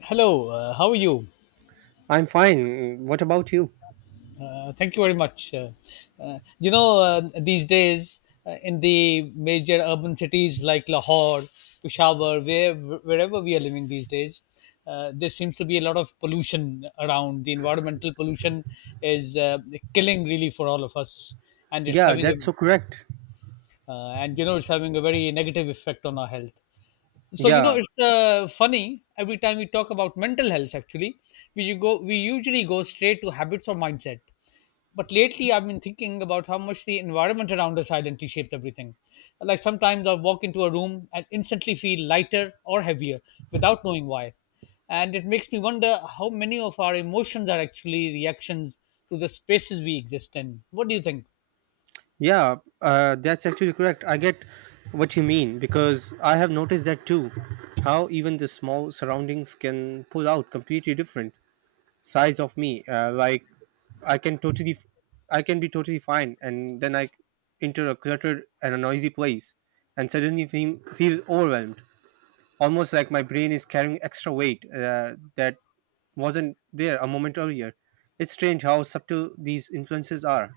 Hello, how are you? I'm fine. What about you? Thank you very much. These days in the major urban cities like Lahore, Peshawar, wherever we are living these days, there seems to be a lot of pollution around. The environmental pollution is killing really for all of us, and it's Yeah, that's having so correct. a and you know it's having a very negative effect on our health. Yeah, It's funny every time we talk about mental health. Actually, we usually go straight to habits or mindset, but lately I've been thinking about how much the environment around us silently shapes everything. Like sometimes I walk into a room and instantly feel lighter or heavier without knowing why, and it makes me wonder how many of our emotions are actually reactions to the spaces we exist in. What do you think? yeah, that's actually correct. I get what you mean because I have noticed that too. How even the small surroundings can pull out completely different sides of me. Like I can totally, I can be totally fine, and then I enter a cluttered and a noisy place, and suddenly feel overwhelmed. Almost like my brain is carrying extra weight that wasn't there a moment earlier. It's strange how subtle these influences are.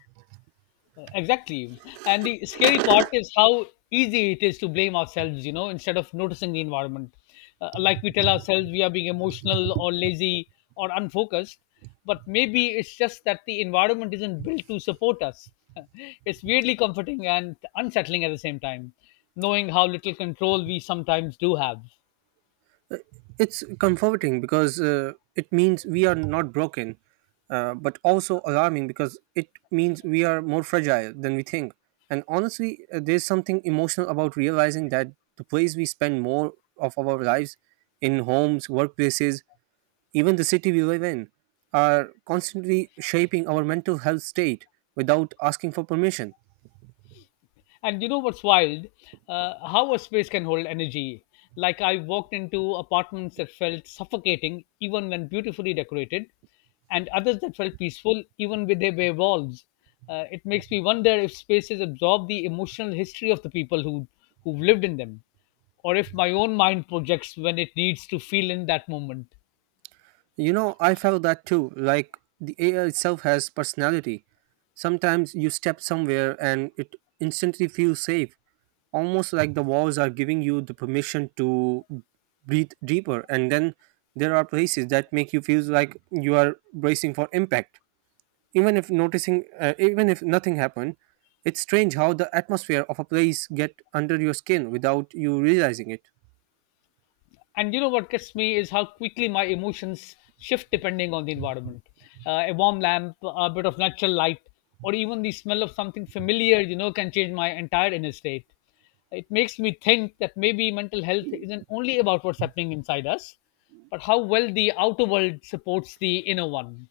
Exactly. And the scary part is how easy it is to blame ourselves, instead of noticing the environment. Like we tell ourselves we are being emotional or lazy or unfocused, but maybe it's just that the environment isn't built to support us. It's weirdly comforting and unsettling at the same time, knowing how little control we sometimes do have. It's comforting because it means we are not broken, but also alarming because it means we are more fragile than we think. And honestly, there's something emotional about realizing that the place we spend more of our lives in homes, workplaces, even the city we live in are constantly shaping our mental health state without asking for permission. And you know what's wild? How a space can hold energy. Like I walked into apartments that felt suffocating, even when beautifully decorated, and others that felt peaceful, even with their bare walls. It makes me wonder if spaces absorb the emotional history of the people who've lived in them, or if my own mind projects when it needs to feel in that moment. You know, I felt that too, like the air itself has personality. Sometimes you step somewhere and it instantly feels safe, almost like the walls are giving you the permission to breathe deeper. And then there are places that make you feel like you are bracing for impact. Even if nothing happened, it's strange how the atmosphere of a place get under your skin without you realizing it. And you know what gets me is how quickly my emotions shift depending on the environment. A warm lamp, a bit of natural light, or even the smell of something familiar, can change my entire inner state. It makes me think that maybe mental health isn't only about what's happening inside us, but how well the outer world supports the inner one.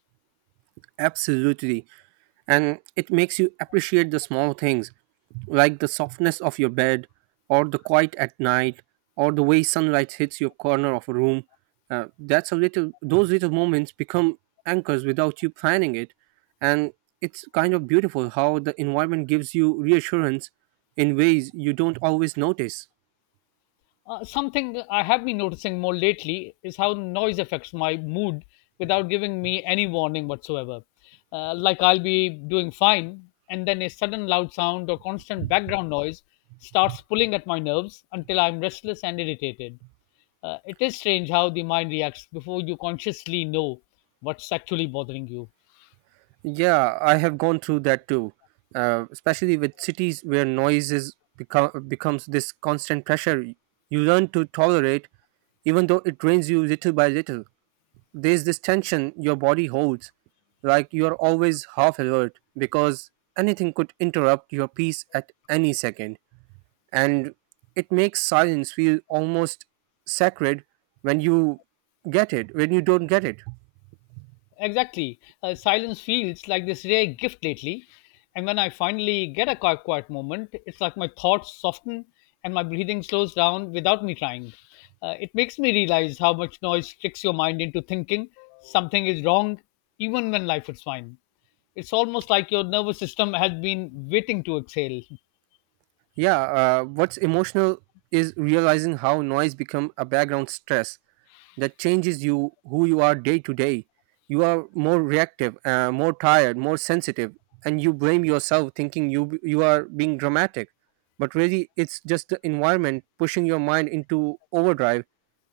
Absolutely, and it makes you appreciate the small things, like the softness of your bed, or the quiet at night, or the way sunlight hits your corner of a room. That's a little Those little moments become anchors without you planning it, and it's kind of beautiful how the environment gives you reassurance in ways you don't always notice. Something I have been noticing more lately is how noise affects my mood without giving me any warning whatsoever. Like I'll be doing fine, and then a sudden loud sound or constant background noise starts pulling at my nerves until I'm restless and irritated. It is strange how the mind reacts before you consciously know what's actually bothering you. Yeah, I have gone through that too, especially with cities where becomes this constant pressure. You learn to tolerate, even though it drains you little by little. There's this tension your body holds, like you're always half alert because anything could interrupt your peace at any second. And it makes silence feel almost sacred when you get it, when you don't get it. Exactly. Silence feels like this rare gift lately. And when I finally get a quiet moment, it's like my thoughts soften and my breathing slows down without me trying. It makes me realize how much noise tricks your mind into thinking something is wrong, even when life is fine. It's almost like your nervous system has been waiting to exhale. Yeah, what's emotional is realizing how noise become a background stress that changes you who you are day to day. You are more reactive, more tired, more sensitive, and you blame yourself thinking you are being dramatic. But really, it's just the environment pushing your mind into overdrive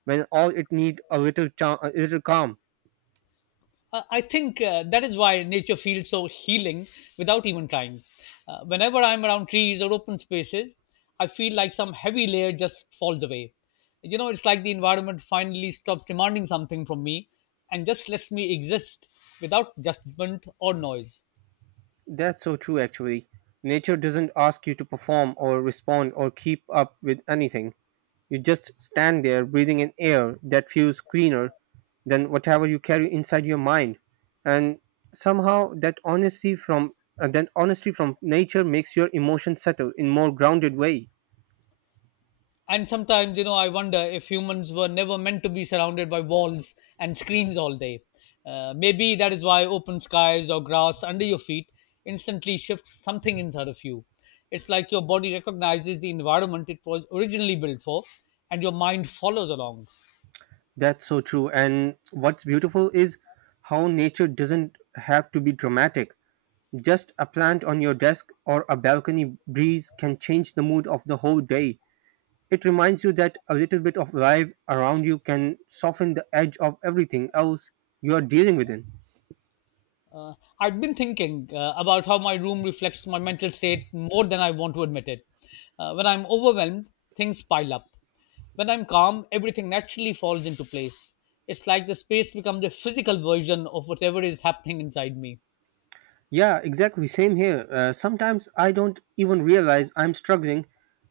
when all it need a little calm. I think that is why nature feels so healing without even trying. Whenever I'm around trees or open spaces, I feel like some heavy layer just falls away. You know, it's like the environment finally stops demanding something from me and just lets me exist without judgment or noise. That's so true, actually. Nature doesn't ask you to perform or respond or keep up with anything. You just stand there breathing in air that feels cleaner than whatever you carry inside your mind. And somehow that honesty from nature makes your emotions settle in more grounded way. And sometimes, you know, I wonder if humans were never meant to be surrounded by walls and screens all day. Maybe that is why open skies or grass under your feet instantly shifts something inside of you. It's like your body recognizes the environment it was originally built for, and your mind follows along. That's so true. And what's beautiful is how nature doesn't have to be dramatic. Just a plant on your desk or a balcony breeze can change the mood of the whole day. It reminds you that a little bit of life around you can soften the edge of everything else you are dealing with. In. Uh, I'd been thinking about how my room reflects my mental state more than I want to admit it. When I'm overwhelmed, things pile up. When I'm calm, everything naturally falls into place. It's like the space becomes a physical version of whatever is happening inside me. Yeah, exactly. Same here. Sometimes I don't even realize I'm struggling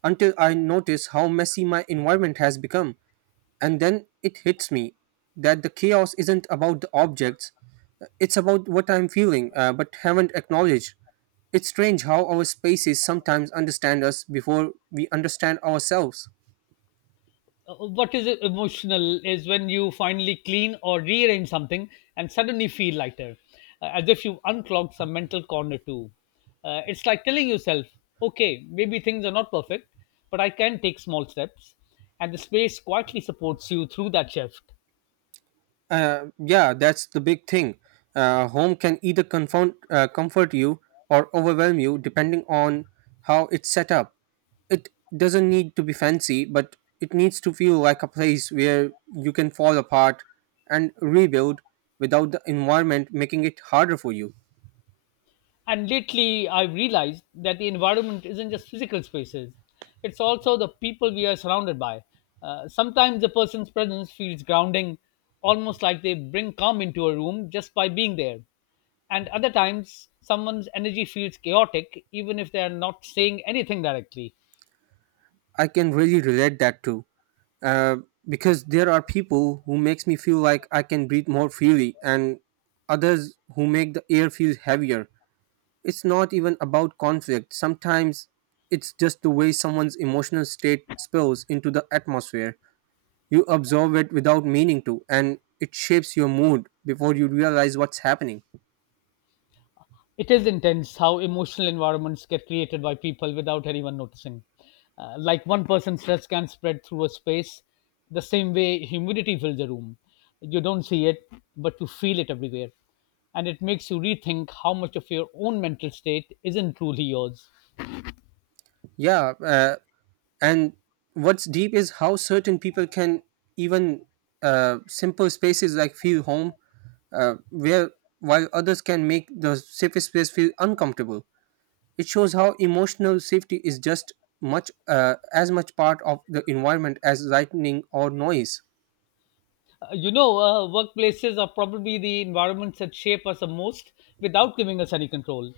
until I notice how messy my environment has become. And then it hits me that the chaos isn't about the objects, it's about what I'm feeling, but haven't acknowledged. It's strange how our spaces sometimes understand us before we understand ourselves. What is emotional is when you finally clean or rearrange something and suddenly feel lighter, as if you unclogged some mental corner too. It's like telling yourself, okay, maybe things are not perfect, but I can take small steps, and the space quietly supports you through that shift. Yeah, that's the big thing. Home can either comfort you or overwhelm you depending on how it's set up. It doesn't need to be fancy, but it needs to feel like a place where you can fall apart and rebuild without the environment making it harder for you. And lately, I've realized that the environment isn't just physical spaces, it's also the people we are surrounded by. Sometimes a person's presence feels grounding, almost like they bring calm into a room just by being there. And other times, someone's energy feels chaotic, even if they are not saying anything directly. I can really relate that too. uh, because there are people who makes me feel like I can breathe more freely and others who make the air feel heavier. It's not even about conflict. Sometimes it's just the way someone's emotional state spills into the atmosphere. You absorb it without meaning to and it shapes your mood before you realize what's happening. It is intense how emotional environments get created by people without anyone noticing. Like one person's stress can spread through a space, the same way humidity fills a room. You don't see it, but you feel it everywhere. And it makes you rethink how much of your own mental state isn't truly yours. Yeah, and what's deep is how certain people can even simple spaces like feel home where while others can make the safest place feel uncomfortable. It shows how emotional safety is just much as much part of the environment as lightning or noise. Workplaces are probably the environments that shape us the most without giving us any control.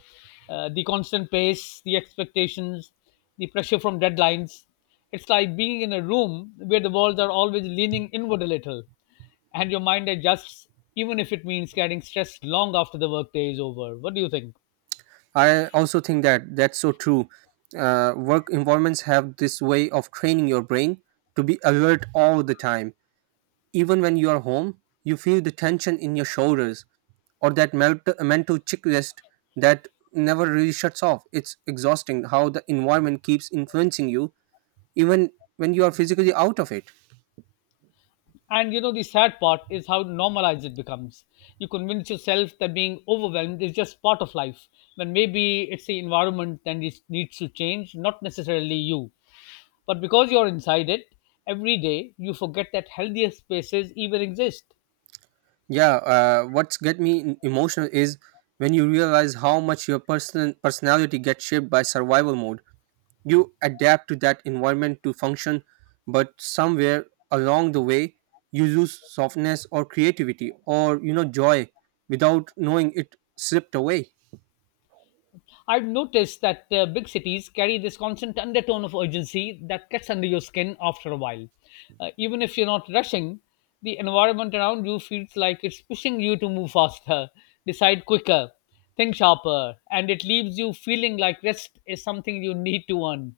The constant pace, the expectations, the pressure from deadlines. It's like being in a room where the walls are always leaning inward a little, and your mind adjusts, even if it means carrying stress long after the workday is over. What do you think? I also think that that's so true. Work environments have this way of training your brain to be alert all the time. Even when you are home, you feel the tension in your shoulders or that mental checklist that never really shuts off. It's exhausting how the environment keeps influencing you, even when you are physically out of it. And you know, the sad part is how normalized it becomes. You convince yourself that being overwhelmed is just part of life, when maybe it's the environment that needs to change, not necessarily you. But because you're inside it every day, you forget that healthier spaces even exist. Yeah, what's get me emotional is when you realize how much your personality gets shaped by survival mode. You adapt to that environment to function, but somewhere along the way, you lose softness or creativity or you know joy without knowing it slipped away. I've noticed that big cities carry this constant undertone of urgency that gets under your skin after a while. Even if you're not rushing, the environment around you feels like it's pushing you to move faster, decide quicker, think sharper, and it leaves you feeling like rest is something you need to earn.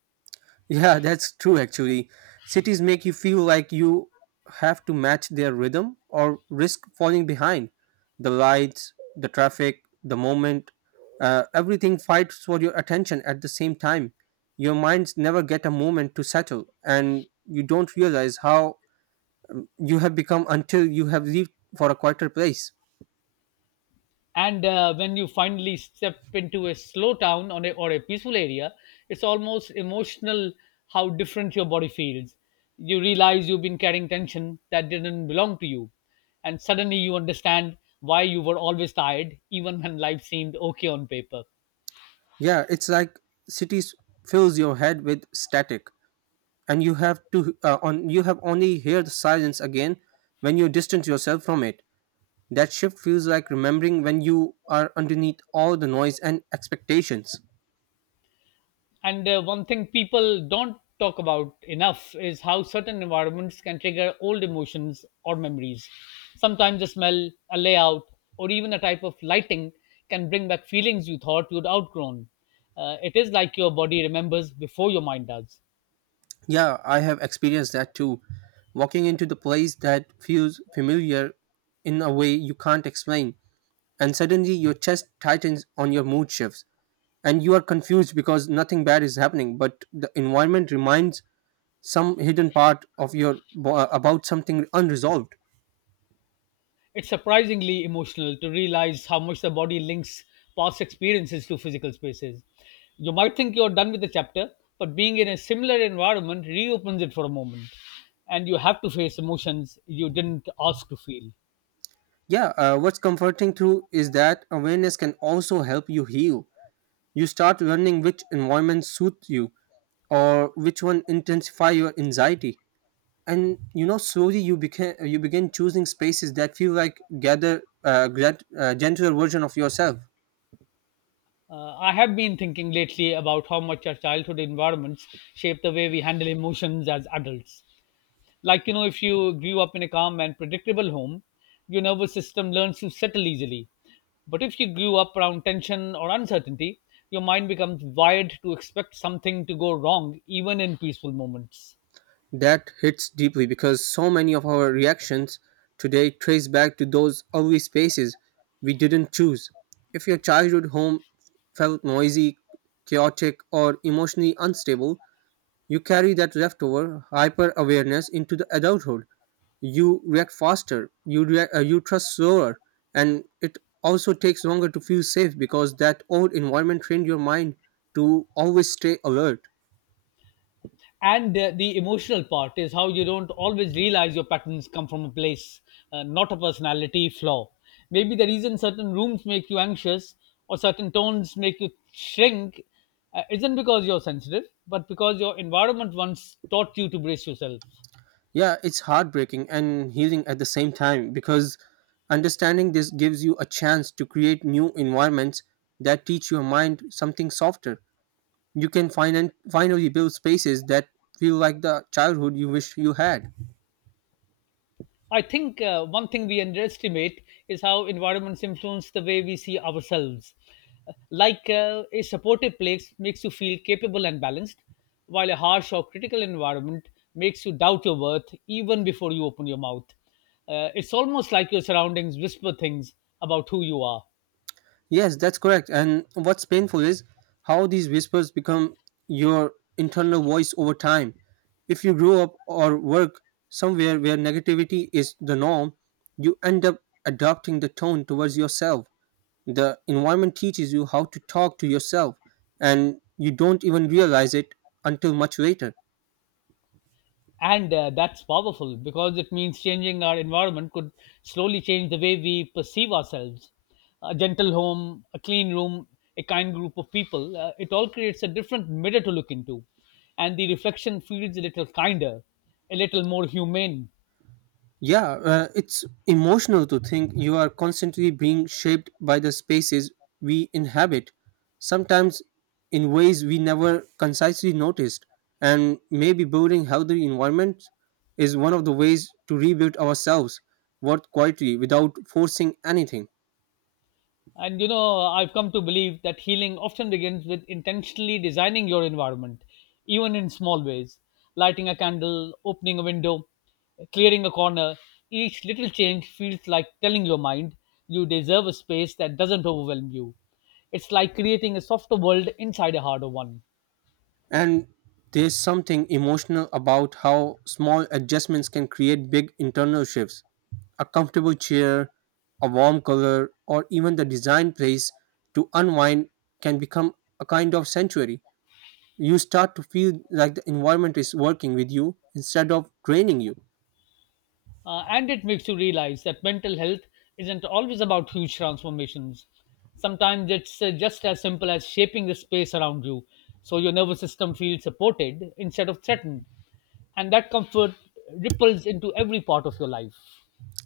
Yeah, that's true actually. Cities make you feel like you have to match their rhythm or risk falling behind. The lights, the traffic, the moment, everything fights for your attention at the same time. Your minds never get a moment to settle, and you don't realize how you have become until you have left for a quieter place. And when you finally step into a slow town on a, or a peaceful area, it's almost emotional how different your body feels. You realize you've been carrying tension that didn't belong to you, and suddenly you understand why you were always tired even when life seemed okay on paper. Yeah, it's like cities fills your head with static, and you have only hear the silence again when you distance yourself from it. That shift feels like remembering when you are underneath all the noise and expectations. And one thing people don't talk about enough is how certain environments can trigger old emotions or memories. Sometimes a smell, a layout, or even a type of lighting can bring back feelings you thought you'd outgrown. It is like your body remembers before your mind does. Yeah, I have experienced that too. Walking into the place that feels familiar in a way you can't explain, and suddenly your chest tightens on your mood shifts. And you are confused because nothing bad is happening but the environment reminds some hidden part of your about something unresolved. It's surprisingly emotional to realize how much the body links past experiences to physical spaces. You might think you're done with the chapter, but being in a similar environment reopens it for a moment, and you have to face emotions you didn't ask to feel. Yeah, what's comforting through is that awareness can also help you heal. You start learning which environments suit you or which one intensify your anxiety, and you know slowly you begin choosing spaces that feel like gentler version of yourself. I have been thinking lately about how much our childhood environments shape the way we handle emotions as adults. Like, you know, if you grew up in a calm and predictable home, your nervous system learns to settle easily, but if you grew up around tension or uncertainty, your mind becomes wired to expect something to go wrong even in peaceful moments. That hits deeply because so many of our reactions today trace back to those ugly spaces we didn't choose. If your childhood home felt noisy, chaotic, or emotionally unstable, you carry that leftover hyper awareness into the adulthood. You react faster, you trust slower, and it also takes longer to feel safe because that old environment trained your mind to always stay alert. And the emotional part is how you don't always realize your patterns come from a place, not a personality flaw. Maybe the reason certain rooms make you anxious or certain tones make you shrink isn't because you're sensitive but because your environment once taught you to brace yourself. Yeah, it's heartbreaking and healing at the same time because understanding this gives you a chance to create new environments that teach your mind something softer. You can finally build spaces that feel like the childhood you wish you had. I think one thing we underestimate is how environments influence the way we see ourselves. Like, a supportive place makes you feel capable and balanced, while a harsh or critical environment makes you doubt your worth even before you open your mouth. It's almost like your surroundings whisper things about who you are. Yes, that's correct. And what's painful is how these whispers become your internal voice over time. If you grow up or work somewhere where negativity is the norm, you end up adopting the tone towards yourself. The environment teaches you how to talk to yourself, and you don't even realize it until much later. And that's powerful because it means changing our environment could slowly change the way we perceive ourselves. A gentle home, a clean room, a kind group of people, it all creates a different mirror to look into, and the reflection feels a little kinder, a little more humane. Yeah, it's emotional to think you are constantly being shaped by the spaces we inhabit, sometimes in ways we never concisely noticed. And maybe building healthy environments is one of the ways to rebuild ourselves, work quietly without forcing anything. And you know, I've come to believe that healing often begins with intentionally designing your environment, even in small ways. Lighting a candle, opening a window, clearing a corner, each little change feels like telling your mind you deserve a space that doesn't overwhelm you. It's like creating a softer world inside a harder one. And there's something emotional about how small adjustments can create big internal shifts. A comfortable chair, a warm color, or even the design place to unwind can become a kind of sanctuary. You start to feel like the environment is working with you instead of draining you. And it makes you realize that mental health isn't always about huge transformations. Sometimes it's just as simple as shaping the space around you so your nervous system feels supported instead of threatened. And that comfort ripples into every part of your life.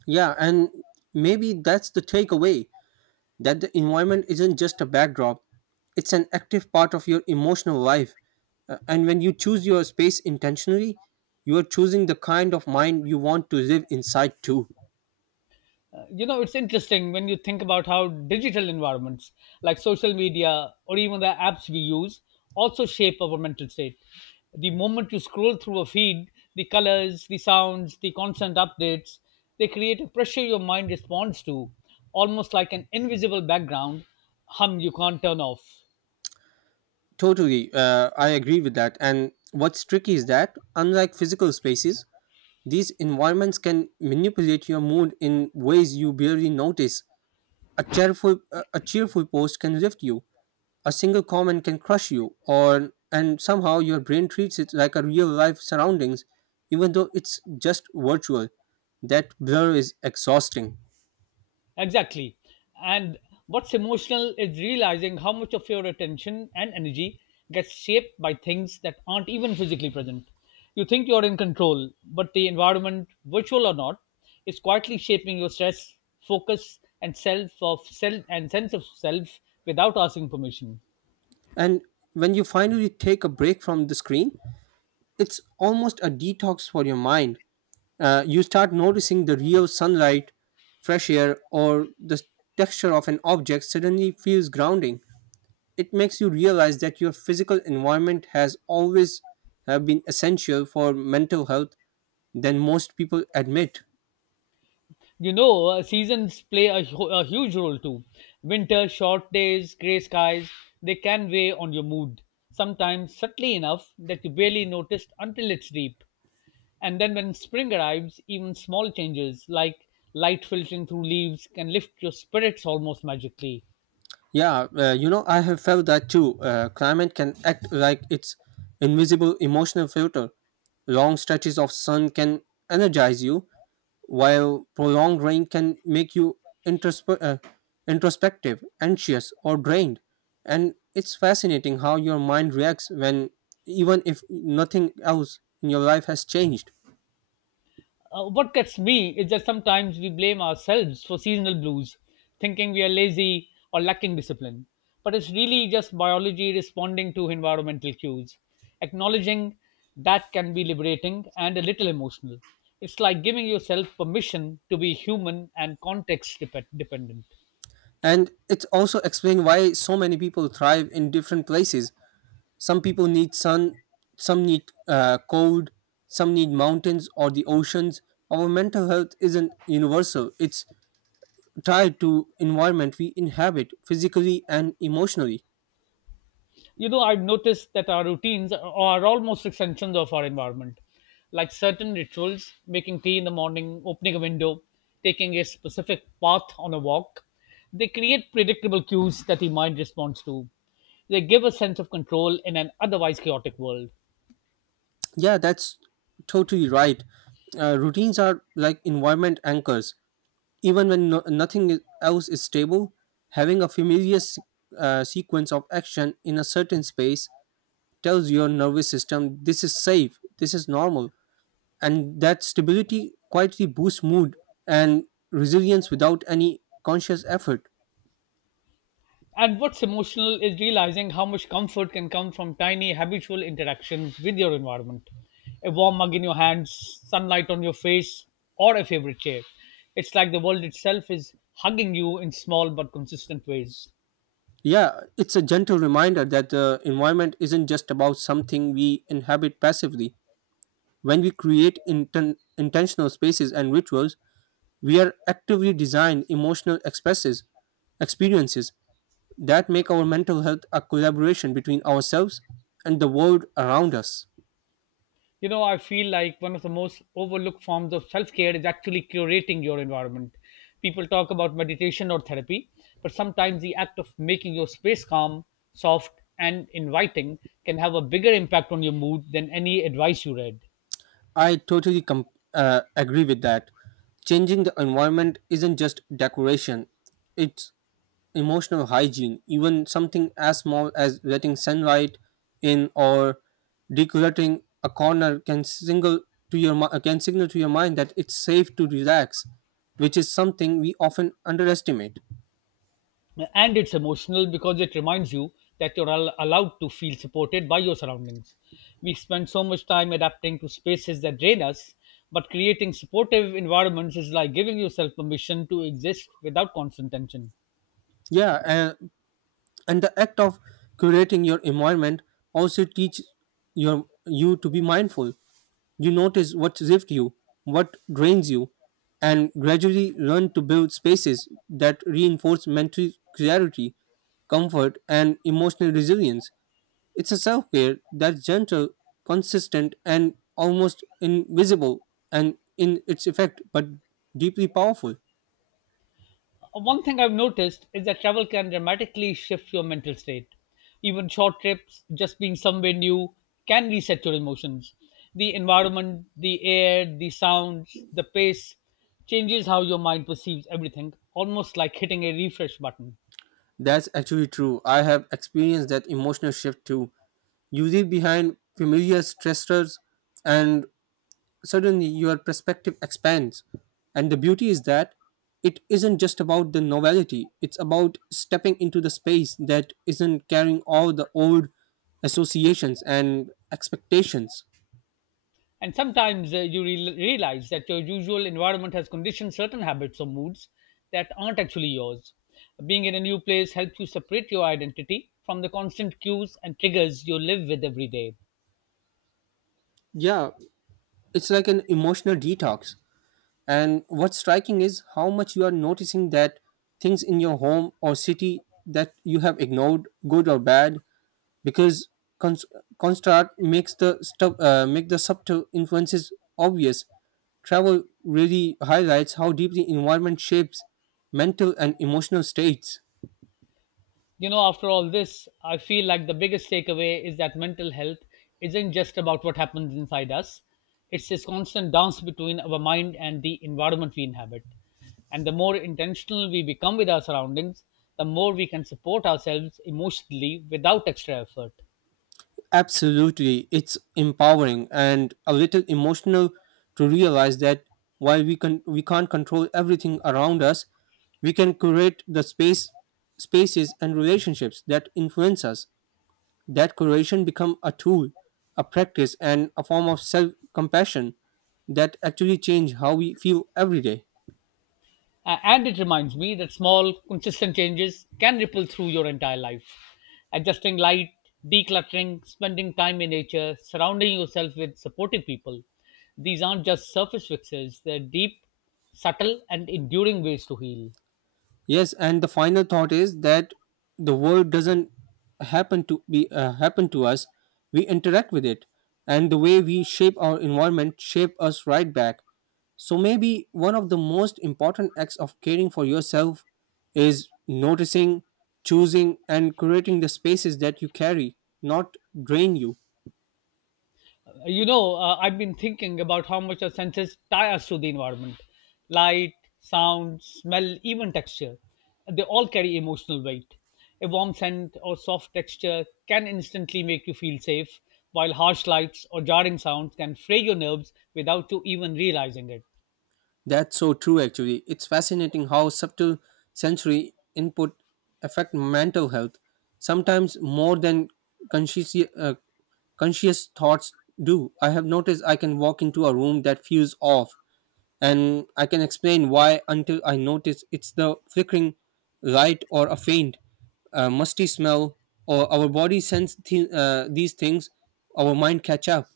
Yeah, and maybe that's the takeaway. That the environment isn't just a backdrop, it's an active part of your emotional life. And when you choose your space intentionally, you are choosing the kind of mind you want to live inside too. You know it's interesting when you think about how digital environments like social media or even the apps we use also shape our mental state. The moment you scroll through a feed, the colors, the sounds, the constant updates, they create a pressure your mind responds to, almost like an invisible background hum you can't turn off. Totally, I agree with that. And what's tricky is that, unlike physical spaces, these environments can manipulate your mood in ways you barely notice. A cheerful post can lift you, a single comment can crush you, or and somehow your brain treats it like a real life surroundings, even though it's just virtual. That blur is exhausting. Exactly. And what's emotional is realizing how much of your attention and energy gets shaped by things that aren't even physically present. You think you're in control, but the environment, virtual or not, is quietly shaping your stress, focus, and self of self and sense of self without asking permission. And when you finally take a break from the screen, it's almost a detox for your mind. You start noticing the real sunlight, fresh air, or the texture of an object suddenly feels grounding. It makes you realize that your physical environment has always have been essential for mental health than most people admit. Seasons play a, a huge role too. Winter, short days, grey skies, they can weigh on your mood, sometimes subtly enough that you barely noticed until it's deep. And then when spring arrives, even small changes like light filtering through leaves can lift your spirits almost magically. Yeah, you know, I have felt that too. Climate can act like its invisible emotional filter. Long stretches of sun can energize you, while prolonged rain can make you introspe- uh, introspective, anxious, or drained. And it's fascinating how your mind reacts when, even if nothing else in your life has changed. What gets me is that sometimes we blame ourselves for seasonal blues, thinking we are lazy or lacking discipline. But it's really just biology responding to environmental cues. Acknowledging that can be liberating and a little emotional. It's like giving yourself permission to be human and context dependent. And it's also explained why so many people thrive in different places. Some people need sun, some need cold, some need mountains or the oceans. Our mental health isn't universal. It's tied to environment we inhabit physically and emotionally. You know, I've noticed that our routines are almost extensions of our environment, like certain rituals, making tea in the morning, opening a window, taking a specific path on a walk. They create predictable cues that the mind responds to. They give a sense of control in an otherwise chaotic world. Yeah, that's totally right. Routines are like environment anchors. Even when nothing else is stable, having a familiar sequence of action in a certain space tells your nervous system this is safe, this is normal, and that stability quietly boosts mood and resilience without any conscious effort. And what's emotional is realizing how much comfort can come from tiny habitual interactions with your environment. A warm mug in your hands, sunlight on your face, or a favorite chair. It's like the world itself is hugging you in small but consistent ways. Yeah, it's a gentle reminder that the environment isn't just about something we inhabit passively. When we create intentional spaces and rituals, we are actively designing emotional experiences that make our mental health a collaboration between ourselves and the world around us. You know, I feel like one of the most overlooked forms of self care is actually curating your environment. People talk about meditation or therapy, but sometimes the act of making your space calm, soft, and inviting can have a bigger impact on your mood than any advice you read. I totally agree with that. Changing the environment isn't just decoration, it's emotional hygiene. Even something as small as letting sunlight in or decorating a corner can single to your can signal to your mind that it's safe to relax, which is something we often underestimate. And it's emotional because it reminds you that you're allowed to feel supported by your surroundings. We spend so much time adapting to spaces that drain us, but creating supportive environments is like giving yourself permission to exist without constant tension. Yeah, and the act of curating your environment also teaches your you to be mindful. You notice what lifts you, what drains you, and gradually learn to build spaces that reinforce mental clarity, comfort, and emotional resilience. It's a self-care that's gentle, consistent, and almost invisible and in its effect but deeply powerful. One thing I've noticed is that travel can dramatically shift your mental state. Even short trips, just being somewhere new, can reset your emotions. The environment, the air, the sounds, the pace changes how your mind perceives everything, almost like hitting a refresh button. That's actually true. I have experienced that emotional shift too. You leave behind familiar stressors, and suddenly your perspective expands. And the beauty is that it isn't just about the novelty, it's about stepping into the space that isn't carrying all the old associations and expectations. And sometimes you realize that your usual environment has conditioned certain habits or moods that aren't actually yours. Being in a new place helps you separate your identity from the constant cues and triggers you live with every day. Yeah, it's like an emotional detox. And what's striking is how much you are noticing that things in your home or city that you have ignored, good or bad, because cons- construct makes the stuff make the subtle influences obvious. Travel really highlights how deeply environment shapes mental and emotional states. You know, after all this, I feel like the biggest takeaway is that mental health isn't just about what happens inside us, it's this constant dance between our mind and the environment we inhabit. And the more intentional we become with our surroundings, the more we can support ourselves emotionally without extra effort. Absolutely, it's empowering and a little emotional to realize that while we can't control everything around us, we can create the spaces and relationships that influence us. That creation become a tool, a practice, and a form of self-compassion that actually change how we feel every day. And it reminds me that small, consistent changes can ripple through your entire life. Adjusting light, decluttering, spending time in nature, surrounding yourself with supportive people. These aren't just surface fixes, they're deep, subtle, and enduring ways to heal. Yes, and the final thought is that the world doesn't happen to us. We interact with it, and the way we shape our environment shape us right back. So maybe one of the most important acts of caring for yourself is noticing, choosing, and creating the spaces that you carry, not drain you. You know, I've been thinking about how much our senses tie us to the environment. Light, sound, smell, even texture. They all carry emotional weight. A warm scent or soft texture can instantly make you feel safe, while harsh lights or jarring sounds can fray your nerves without you even realizing it. That's so true, actually. It's fascinating how subtle sensory input affect mental health, sometimes more than conscious, uh, conscious thoughts do. I have noticed I can walk into a room that feels off, and I can explain why until I notice it's the flickering light or a faint, musty smell, or our body sense these things, our mind catch up.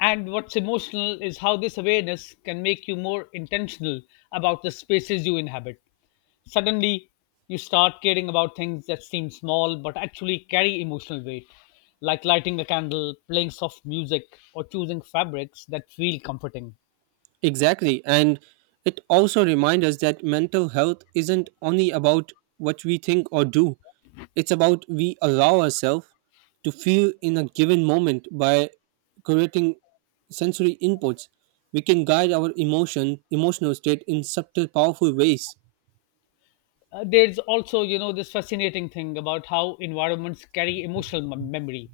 And what's emotional is how this awareness can make you more intentional about the spaces you inhabit. Suddenly, you start caring about things that seem small but actually carry emotional weight, like lighting a candle, playing soft music, or choosing fabrics that feel comforting. Exactly. And it also reminds us that mental health isn't only about what we think or do, it's about we allow ourselves to feel in a given moment by creating sensory inputs. We can guide our emotional state in subtle, powerful ways. There's also, you know, this fascinating thing about how environments carry emotional memory.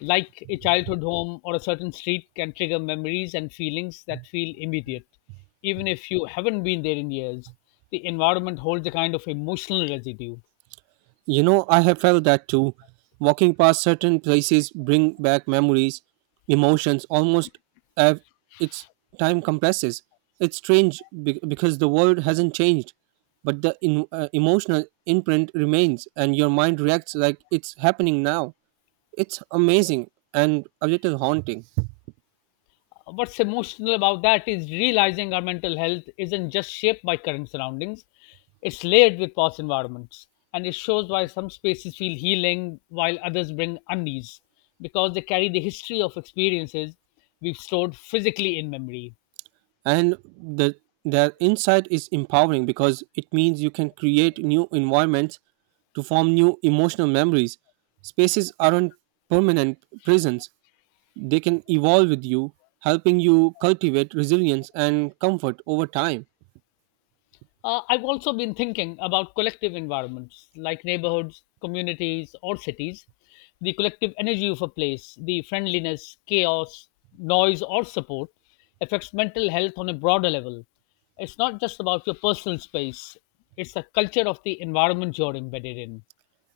Like a childhood home or a certain street can trigger memories and feelings that feel immediate. Even if you haven't been there in years, the environment holds a kind of emotional residue. You know, I have felt that too. Walking past certain places bring back memories, emotions, almost as its time compresses. It's strange because the world hasn't changed, but the emotional imprint remains, and your mind reacts like it's happening now. It's amazing and a little haunting. What's emotional about that is realizing our mental health isn't just shaped by current surroundings, it's layered with past environments. And it shows why some spaces feel healing while others bring unease because they carry the history of experiences we've stored physically in memory. And the their insight is empowering because it means you can create new environments to form new emotional memories. Spaces aren't permanent prisons, they can evolve with you, helping you cultivate resilience and comfort over time. I've also been thinking about collective environments like neighborhoods, communities, or cities. The collective energy of a place, the friendliness, chaos, noise, or support affects mental health on a broader level. It's not just about your personal space, it's the culture of the environment you're embedded in.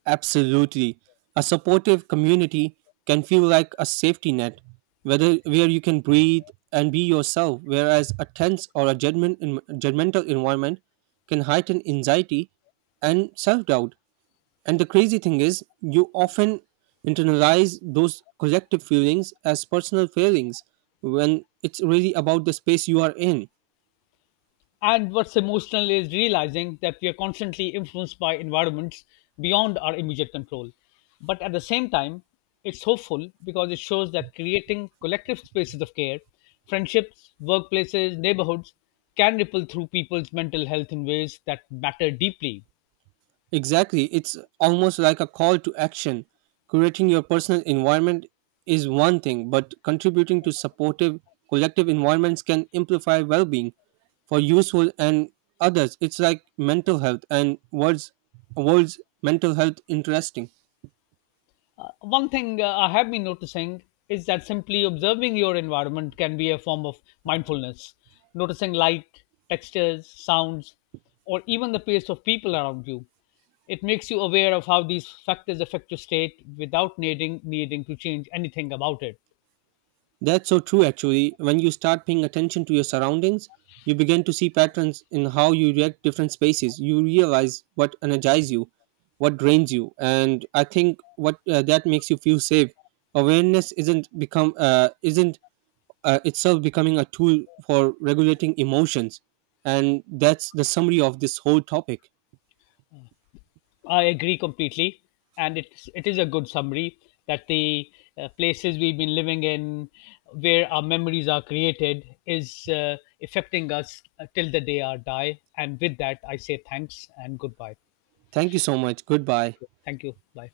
Absolutely. A supportive community can feel like a safety net, whether where you can breathe and be yourself, whereas a tense or a judgmental environment can heighten anxiety and self-doubt. And the crazy thing is, you often internalize those collective feelings as personal failings when it's really about the space you are in. And what's emotional is realizing that we are constantly influenced by environments beyond our immediate control. But at the same time, it's hopeful because it shows that creating collective spaces of care, friendships, workplaces, neighborhoods, can ripple through people's mental health in ways that matter deeply. Exactly. It's almost like a call to action. Creating your personal environment is one thing, but contributing to supportive collective environments can amplify well being for useful and others. It's like mental health and words world's mental health interesting. One thing I have been noticing is that simply observing your environment can be a form of mindfulness. Noticing light, textures, sounds, or even the pace of people around you. It makes you aware of how these factors affect your state without needing to change anything about it. That's so true, actually. When you start paying attention to your surroundings, you begin to see patterns in how you react to different spaces. You realize what energizes you, what drains you, and I think what that makes you feel safe. Awareness isn't itself becoming a tool for regulating emotions, and that's the summary of this whole topic. I agree completely, and it is a good summary that the places we've been living in, where our memories are created, is affecting us till the day our die. And with that, I say thanks and goodbye. Thank you so much. Thank Goodbye. you. Thank you. Bye.